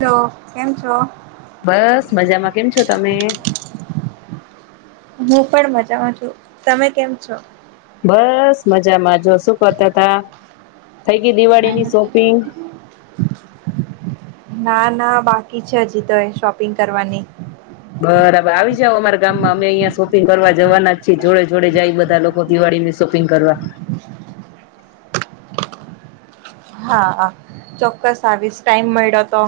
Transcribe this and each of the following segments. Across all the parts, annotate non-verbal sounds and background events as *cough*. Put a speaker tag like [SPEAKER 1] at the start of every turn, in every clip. [SPEAKER 1] Hello કેમ છો?
[SPEAKER 2] બસ મજામાં કેમ છો તમે?
[SPEAKER 1] હું પણ મજામાં છું તમે કેમ છો?
[SPEAKER 2] બસ મજામાં. જો શું કરતા હતા? થઈ ગઈ દિવાળીની શોપિંગ?
[SPEAKER 1] ના-ના બાકી છે હજી તો એ શોપિંગ કરવાની.
[SPEAKER 2] બરાબર આવી જાવ અમારા ગામમાં અમે અહિયાં શોપિંગ કરવા જવાના જ છીએ જોડે-જોડે જાય બધા લોકો દિવાળીમાં શોપિંગ કરવા.
[SPEAKER 1] હા-હા ચોક્કસ આવીશ ટાઈમ મળ્યો તો.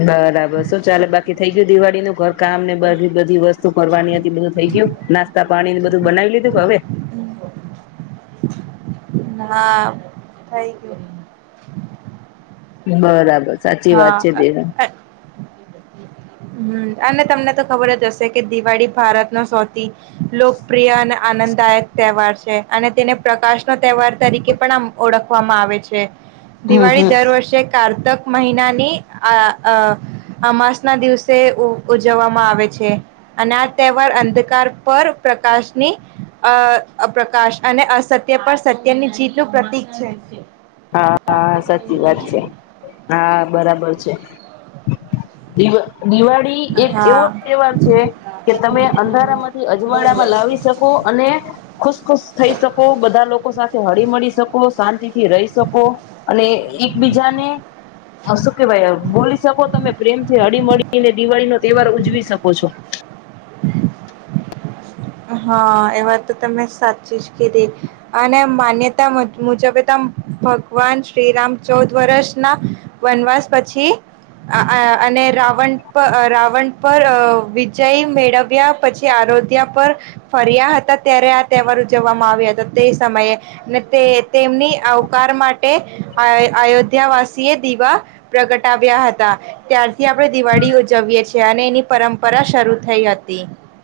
[SPEAKER 2] બરાબર શું ચાલે બાકી થઈ ગયું દિવાળીનું ઘર કામને બધી-બધી વસ્તુ કરવાની હતી બધું થઈ ગયું. નાસ્તા પાણી બધું બનાવી લીધું કે હવે?
[SPEAKER 1] હા થઈ ગયું.
[SPEAKER 2] બરાબર. સાચી વાત છે દેર
[SPEAKER 1] હા હમ અને તમને તો ખબર જ હશે કે દિવાળી ભારતનો સૌથી લોકપ્રિય અને આનંદદાયક તહેવાર છે અને તેને પ્રકાશનો તહેવાર તરીકે પણ આમ ઓળખ વામાં આવે છે.
[SPEAKER 2] હમ
[SPEAKER 1] દિવાળી
[SPEAKER 2] હમ
[SPEAKER 1] દર વર્ષે કાર કારતક મહિનાની આ અ અમાસના દિવસે તે ઉજવવામાં આવે છે. અને આ તહેવાર અંધકાર પર પ્રકાશની અ પ્રકાશ અને અસત્ય પર સત્યની જીતનું પ્રતિક છે.
[SPEAKER 2] હા-હા સાચી વાત છે. હા. બરાબર છે દિવસ દિવાળી એક એવો
[SPEAKER 1] હા.
[SPEAKER 2] તહેવાર છે કે તમે અંધારામાંથી અજવાડાામાં લાવી શકો અને ખુશ-ખુશ થઈ શકો બધા લોકો સાથે હળી મળળી શકો શાંતિ થી રહી અને એકબીજાને શું કેવાય બોલી શકો તમે પ્રેમ થી હળી હળી મળી ને દિવાળી નો તહેવાર ઉજવી શકો છો.
[SPEAKER 1] હા એ વાત તો તમે સાચી જ કીધી. અને માન્યતા મુજબતમ ભગવાન શ્રીરામ ચૌદ વર્ષ ના વનવાસ પછી અને રાવણ પર રાવણ પર વિજય મેળવ્યા પછી આરોધ્યા પર ફર્યા હતા ત્યારે આ તહેવાર ઉજવવામાં આવ્યા હતા. તે સમયે અને તે તેમની આવકાર માટે અયોધ્યાવાસી એ દીવા પ્રગટાવ્યા હતા. ત્યારથી આપણે દિવાળી ઉજવીએ છીએ અને એની પરંપરા શરૂ થઈ હતી.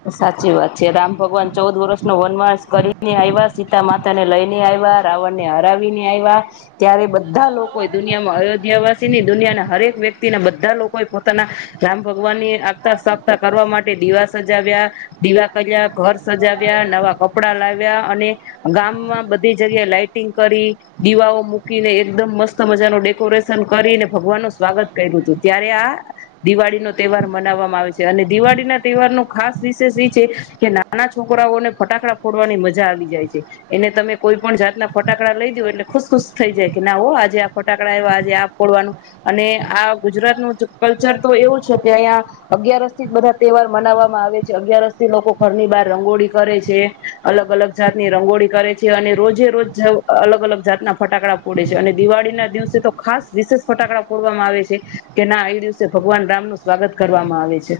[SPEAKER 2] સાચી વાત. છે રામ ભગવાન ચૌદ વર્ષ નો વનવાસ કરીને આવ્યાસ સીતા માતા ને લઈ ને આવ્યા. રાવણ ને હરાવીને આવ્યા. ત્યારે બધા બધા લોકોએ દુનિયામાં અયોધ્યાવાસી ની દુનિયાના હરેક વ્યક્તિ વ્યક્તિ બધા લોકો એ પોતાના રામ ભગવાન ની આગતા સાફતા કરવા માટે દીવાસ જ જીવ્યા દિવા કર્યા ઘર સજાવ્યા નવા કપડા લાવ્ વ્યા અને ગામમાં બધી જગ્યાએ લાાઈટિંગ કરી દીવાઓ મૂકીને એકદમ મસ્ત મજા ન ડેકોરેશન કરીને ભગવાન નું સ્વાગત કર્યું હતું. ત્યારે આ દિવાળી નો તહેવાર મનાવવામાં આવે છે. અને દિવાળી ના તહેવાર નુ ખાસ વિષેશ ઈ છે કે નાના છોકરાઓને ફટાકડા ફોડવાની મજા આવી જાય છે. એને તમે કોઈ પણ જાત ના ફટાકડા લઈ દ એટલે ખુશ-ખુશ થઈ જાય કે ના હો આજે આ ફટાકડા આવવા આજે આ ફોડવાનું અને આ ગુજરાતનું કલ્ચર તો એવું છે કે અહીંયા અગિયારસથી બધા તહેવાર મનાવા વા આવે છે અગિયારસ થી લોકો ઘરની બહાર રંગોળી કરે છે. અલગ-અલગ જાતની રંગોળી કરે છે. અને રોજે-રોજ જવ અલગ-અલગ જાત ના ફટાકડા ફોડે છે. અને દિવાળી ના દિવસે તો ખાસ વિશેષ ફટાકડા ફોડવામાં આવે છે, કે ના એ દિવસે ભગવાન રામ નું સ્વાગત કરવામાં આવે છે.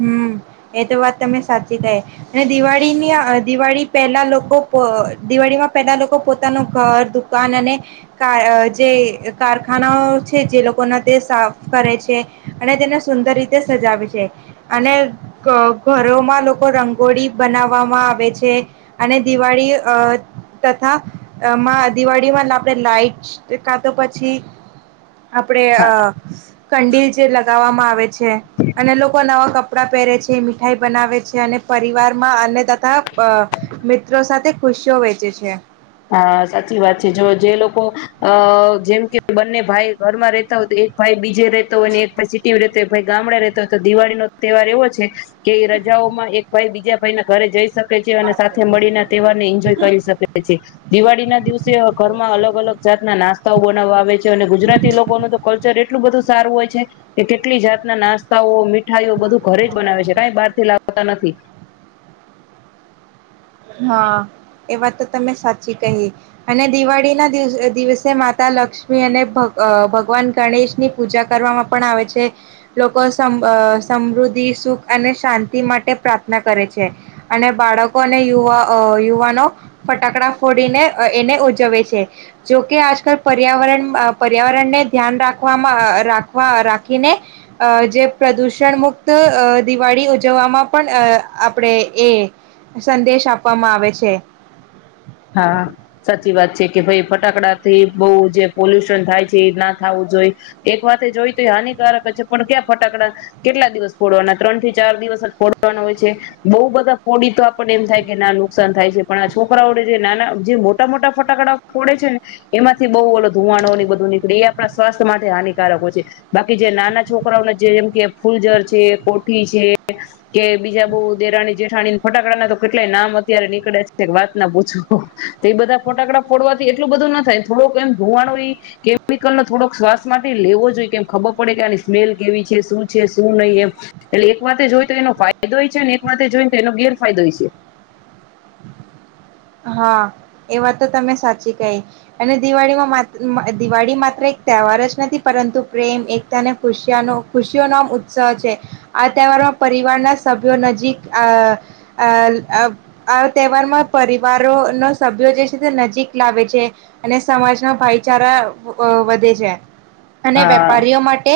[SPEAKER 1] હમ્મ એ તો વાત તમે સાચી કહી અને દિવાળીની દિવાળી પહેલા લોકો દિવાળીમાં પહેલા લોકો પોતાનું ઘર દુકાન અને કા જે કારખાનાઓ છે જે લોકોના તે સાફ કરે છે અને તેને સુંદર રીતે સજાવે છે. અને ઘ ઘ ઘરોમાં લોકો રંગોળી બનાવવામાં આવે છે. અને દિવાળી અ તથા અ મા દિવાળીમાં આપણે લાાઈટ કા તો પછી આપણે અ કંડીલ જે લગાવવામાં આવે છે. અને લો અ કપડાં પહેરે છે, મીઠાઈ બનાવે છે, અને પરિવારમાં અને તથા મિત્રો સાથે ખુશીઓ વેચે છે.
[SPEAKER 2] હા સાચી વાત છે. જો જે લોકો અ જેમ કે બંને ભાઈ ઘરમાં રતા હોય તો એક ભાઈ બીજે રતો હોય એક ભાઈ સિટી રતો હોય ભાઈ ગામડા રતા હોય તો દિવાળી ન તહેવાર એવો છે કે રજાઓમાં એક ભાઈ બીજા ભાઈ ના ઘરે જઈ શક ક છે. અને સાથે મળીને તહેવાર ને એન્જોય કરી શકે છે. દિવાળી ના દિવસે ઘરમાં અલગ-અલગ જાતના નાસ્તાઓ બનાવવા આવે છે. અને ગુજરાતી લોકોનું તો કલ્ચર એટલું બધું સારું હોય છે કે કેટલી જાતના નાસ્તાઓ મ મીઠાઈઓ બધું ઘરે જ બનાવે છે. કઈ બાર થી લાવતા નથી.
[SPEAKER 1] હા એ વાત તો તમે સાચી કહી અને દિવાળી ના દિવ દિવસે માતા લક્ષ્મી અને ભ ભગવાન ગણેશની પૂજા કરવામાં પણ આવે છે. લોકો સમ સમૃદ્ધિ, સુખ અને શાંતિ માટે પ્રાર્થના કરે છે અને બાળકો યુવા યુવાનો ફટાકડા ફોડીને એને ઉજવે છે. જોકે આજકાલ પર્યાવરણ પર્યાવરણને ધ્યાન રાખવામાં રાખવા રાખીને જે પ્રદુષણ મુક્ત દિવાળી ઉજવવામાં પણ આપણે એ સંદેશ આપવામાં આવે છે.
[SPEAKER 2] હા સાચી વાત છે. કે ભાઈ ફટાકડાથી બહુ જે પોલ્યુશન થાય છે. ના થવું જોઈ એક વાત જોઈ તો એ હાનિકારક જ છે પણ ક્યાં ફટાકડા કેટલા દિવસ ફોડવાના ત્રણ થી ચાર દિવસ જ ફોડવાના હોય છે, બહુ બધા ફોડી તો આપણને એમ થાય કે ના નુકસાન થાય છે પણ આ છોકરાઓડે જે મોટા મોટા ફટાકડા ફોડે છે ને એમાંથી બહુ ઓલો ધુવાણોની બધું નીકળે એ આપણા સ્વાસ્થ્ય માટે હાનિકારક હો છે બાકી જે નાના છોકરાઓને જેમ કે ફૂલજર છે, કોઠી છે, કે બીજા બહ દેરાની જેઠાણી ફટાકડા ના તો કેટલાય નામ અત્યારે નીકળે છે વાતના તો એ બધા ફટાકડા ફોડવાથી એટલું બધું ના થાય થોડોક એમ ધુમાડો એ કેમિકલો થોડોક શ્વાસ માટે લેવો જોઈએ કેમ ખબર પડે કે આની સ્મેલ કેવી છે. શું છે? શું નહીં? એમ એટલે એક વાથે જોઈ તો એનો ફાયદો છે એક વાથે જોઈને તો એનો ગેરફાયદોય છે.
[SPEAKER 1] હા એ વા તો તમે સાચી કહી અને દિવાળીમાં મા દિવાળી માત્ર એક તહેવાર જ નથી પરંતુ પ્રેમ, એકતા અને ખુશનો ખુશીઓનો આમ ઉત્સવ છે. આ તહેવારમાં પરિવારના સભ્યો નજીક આ આ અ આ તહેવારમાં પરિ વારો નો સભ્યો જે છે તે નજીક લાવે છે અને સમાજનો ભાઈચારા વધે છે. અને
[SPEAKER 2] હા
[SPEAKER 1] વેપારીઓ માટે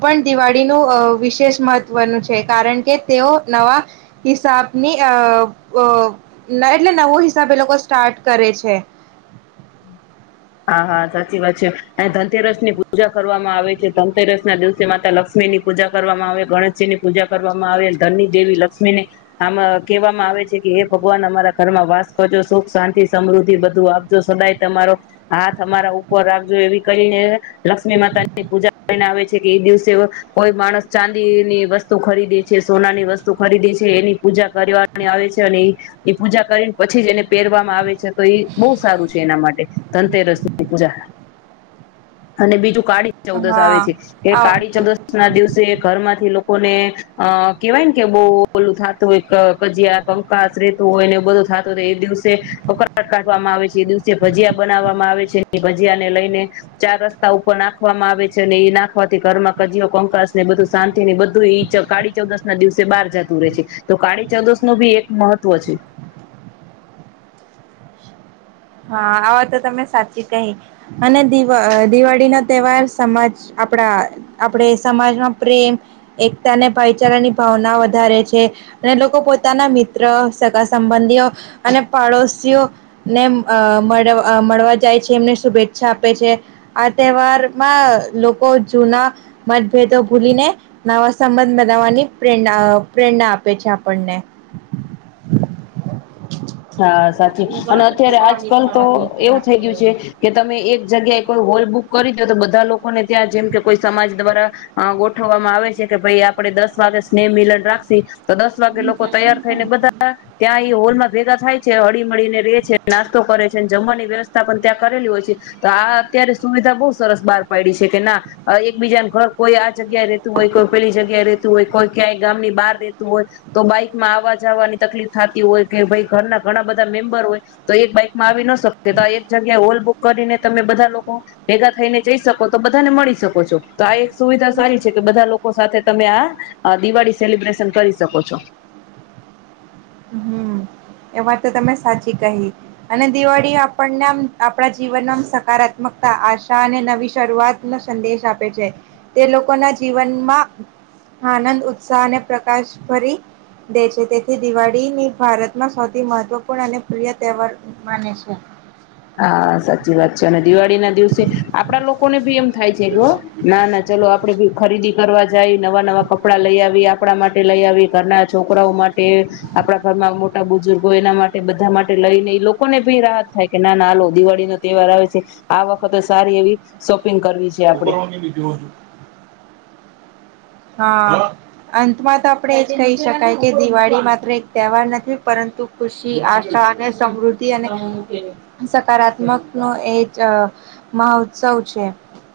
[SPEAKER 1] પણ દિવાળીનું વિશેષ મહત્વનું છે કારણ કે તેઓ નવા હિસાબની અ અ અ એટલે નવો હિસાબે એ લોકો સ્ટાર્ટ કરે છે.
[SPEAKER 2] હા હા સાચી વાત છે, ધનતેરસ ની પૂજા કરવામાં આવે છે, ધનતેરસ ના દિવસે માતા લક્ષ્મી ની પૂજા કરવામાં આવે ગણેશજી ની પૂજા કરવામાં આવે, ધનની દેવી લક્ષ્મીને આમાં કહેવામાં આવે છે કે એ ભગવાન અમારા ઘરમાં વાસ કરજો સુખ શાંતિ સમૃદ્ધિ બધું આપજો સદાય તમારો હાથ અમારા ઉપર રાખજો એવી કરીને લક્ષ્મી માતાની પૂજા કરીને આવે છે કે એ દિવસે કોઈ માણસ ચાંદીની વસ્તુ ખરીદે છે, સોના ની વસ્તુ ખરીદે છે, એની પૂજા કરવાની આવે છે, અને એ પૂજા કરીને પછી જ એને પહેરવામાં આવે છે તો એ બહુ સારું છે એના માટે. ધનતેરસની પૂજા અને બીજું કાળી. ચૌદશ
[SPEAKER 1] હા
[SPEAKER 2] આવે છે એ
[SPEAKER 1] આ વાત
[SPEAKER 2] કાળી
[SPEAKER 1] તો છે.
[SPEAKER 2] ચૌદશ ના દિવસે ઘર માંથી લોકોને અ કેવાય ને કે બહ ઓલું થતું હોય કજીયા, કંકાસ, રેતું હોય ને બધું થતું હોય એ દિવસે પકડ કાઢવામાં આવે છે એ દિવસે ભજીયા. બનાવવામાં આવે છે. ભજીયા ને લઈને ચાર રસ્તા ઉપર નાખવામાં આવે છે અને એ નાખવાથી ઘરમાં કજીઓ, કંકશ ને બધું શાંતિ ને બધું કાળી ચૌદશ ના દિવસે બહાર જતું રહે છે તો કાળી ચૌદશ નું ભી એક મહત્વ છે.
[SPEAKER 1] હા આ વા તો તમે સાચી કહી અને દ દિવાળી નો તહેવાર સમાજ આપણા આપણે સમાજમાં પ્રેમ એકતા અને ભાઈચારાની ભાવના વધારે છે અને લોકો પોતાના મિત્ર સગા સંબંધીઓ અને પાડોશઓને. અ મળ મળવા જાય છે એમને શુભેચ્છા આપે છે આ તહેવારમાં લોકો જૂના મતભેદો ભૂલીને નવા સંબંધ મેનાવવાની પ્રેણા પ્રેરણા આપે છે આપણને.
[SPEAKER 2] હા સાચી અને અત આજકાલ તો એવું થઈ ગયું છે, કે તમે એક જગ્યાએ કોઈ હોલ બુક કરી દે તો બધા લોકોને ત્યાં જેમ કે કોઈ સમાજ દ્વારા અ ગોઠવવામાં આવે છે કે ભાઈ આપણેે દસ વાગે સ્નેહ મિલન રાખશ તો દસ વાગે લોકો તૈયાર થઈ ને બધા ત્યાં એ હોલ માં થાય છે હળી મળળીને ર છે નાસ્તો કરે છે જમવાની વ્યવસ્થા પણ ત્યાં કરેલી હોય છે, તો આ અત્યારે સુવિધા બહુ સરસ બહાર પાડી છે કે ના, એક બીજાને ઘર કોઈ આ જગ્યા રેતું હોય કોઈ પેલી જગ્યાએ રહેતું હોય કોઈ ક્યાંય ગામ ની બહાર રેતું હોય, તો બાઈકમાં આવવા જવાની તકલીફ થતી હોય. કે ભાઈ ઘરના ઘણા બધા મેમ્બર હોય, તો એક બાઈકમાં આવી ન શકશે તો આ એક જગ્યા ઓલ બુક કરીને તમે બધા લોકો, ભેગા થઈને જઈ શકો તો બધાને મળી શકો છો તો આ એક સુવિધા સારી છે કે બધા લોકો સાથે તમે આ દિવાળી સેલિબ્રેશન કરી શકો છો.
[SPEAKER 1] હમ, એ વા તો તમે સાચી કહી, અને દિવાળી આપણને આપણા જીવનમાં સકારાત્મકતા આશા અને નવી શરૂઆત ન સંદેશ આપે છે, તે લોકોના જીવનમાં આનંદ ઉત્સાહ અને પ્રકાશ ભરી દે છે, તેથી દિવાળી કડીની ભારતમાં સૌથી મહત્વપૂર્ણ અને પ્રિય તહેવાર માને છે.
[SPEAKER 2] હા સાચી વાત છે અને દિવાળી ના દિવસે, આપડા લોકોને ભી એમ થાય છે ના ના ચલો આપડે બી ખરીદી કરવા જાય. નવા નવા કપડા લઈ આવી- આપણા માટે લઈ આવી ઘરના છોકરાઓ માટે, આપણા ઘરમાં મોટા બુજુર્ગો એના માટે બધા માટે લઈને લોકોને ભી રાહત થાય. કે ના નાાલ દિવાળી નો તહેવાર આવે છે, આ વખતે સારી એવી શોપિંગ કરવી છે આપણેે.
[SPEAKER 1] હા, અંતમાં તો આપણેે એજ કહી શકાય કે દિવાળી માત્ર એક તહેવાર નથી પરંતુ ખુશી આશા અને સમૃદ્ધિ અને, સકારાત્મક નો એ જ મહોત્સવ છે.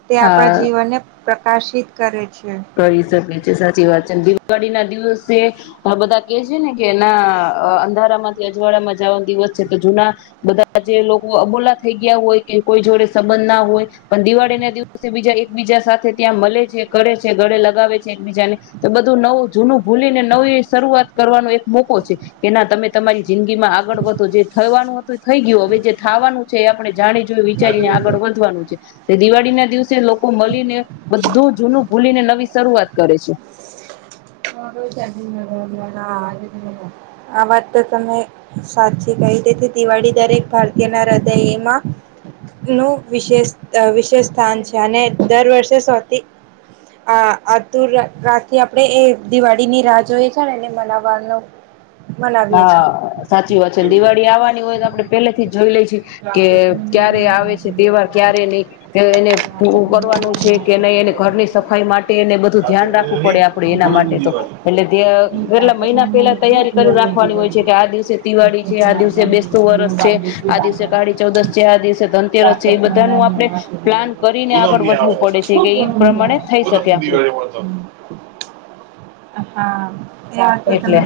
[SPEAKER 1] તે આપણા
[SPEAKER 2] હા
[SPEAKER 1] જીવનને પ્રકાશિત કરે. છે.
[SPEAKER 2] કરી શકે. છે સાચી વાત છે ને દિવાળી ના દિવસે અહ બધા કે છે ને કે એના અહ અંધારામાંથી અજવાડાામાં જવા દિવસ છે તો જુના બધા જે લોકો અબોલા થઈ ગયા હોય કે કોઈ જોડે સંબંધ ના હોય પણ દિવાળી ના દિવસે બીજા એક બીજા સાથે ત્યાં મલે છે કરે છે, ગળે લગાવે છે એકબીજાને. તો બધું નવું જૂનું ભૂલીને નવી શરૂઆત કરવાનો એક મોકો છે. તેના તમે તમારી જિંદગીમાં આગળ વધો જે થવાનું હત તો થઈ ગયું હવે જે થાવાનું છે એ આપણે જાણી જોય વિચારી ને આગળ વધવાનું છે. તે દિવાળી ના દિવસ સે લોકો મલીને બધું જૂનું નવી શરૂઆત કરે છે.
[SPEAKER 1] આ વાત તો તમે સાચી કહી. તેથી દિવાળી દરેક ભારતીય ના હૃદયમાં નું વિશેષ વિશેષ સ્થાન છે. અને દર વર્ષે સૌથી આ-આતુર રાખીએ આપણે એ દિવાળી ની રાહ જોઈએ છેને, એને મનાવાનો
[SPEAKER 2] હા, સાચી વાત છે. ને દિવાળી આવવાની હોય તો આપડે પેલેથી જ જોઈ લે કે કે ક્યારે આવે છે તહેવાર, ક્યારે નહીં. તે એને પૂરું કરવાનું છે કે, નહી એને ઘરની સફાઈ માટે એને બધું ધ્યાન રાખવું પડે આપડે એના માટે તો.
[SPEAKER 1] દિવાળી
[SPEAKER 2] એટલે દયા પેહલા મહિના પેલા તૈયારી કરી રાખ ફરની હોય છે કે, આ દિવસે દિવાળી છે, આ દિવસે બેસતુ વરસ છે. આ દિવસ કાળી ચૌદશ છે, આ દિવસે ધનતેરસ છે એ બધાનું આપડે પ્લાન કરીને આગળ
[SPEAKER 1] પૂનમની આવે
[SPEAKER 2] વધવું પડે છે કે ઈ પ્રમાણે થઈ શકે
[SPEAKER 1] પૂનમની
[SPEAKER 2] આપણું.
[SPEAKER 1] દિવાળી મળતો અ *inaudible*
[SPEAKER 2] એટલે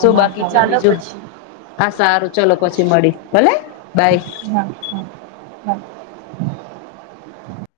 [SPEAKER 2] શું બાકી કિયો
[SPEAKER 1] ચાલો
[SPEAKER 2] બીજું.
[SPEAKER 1] પછી
[SPEAKER 2] હા, સારું ચલો પછી મળી મળ્યે, ભલે. બાય
[SPEAKER 1] *inaudible* હા *inaudible*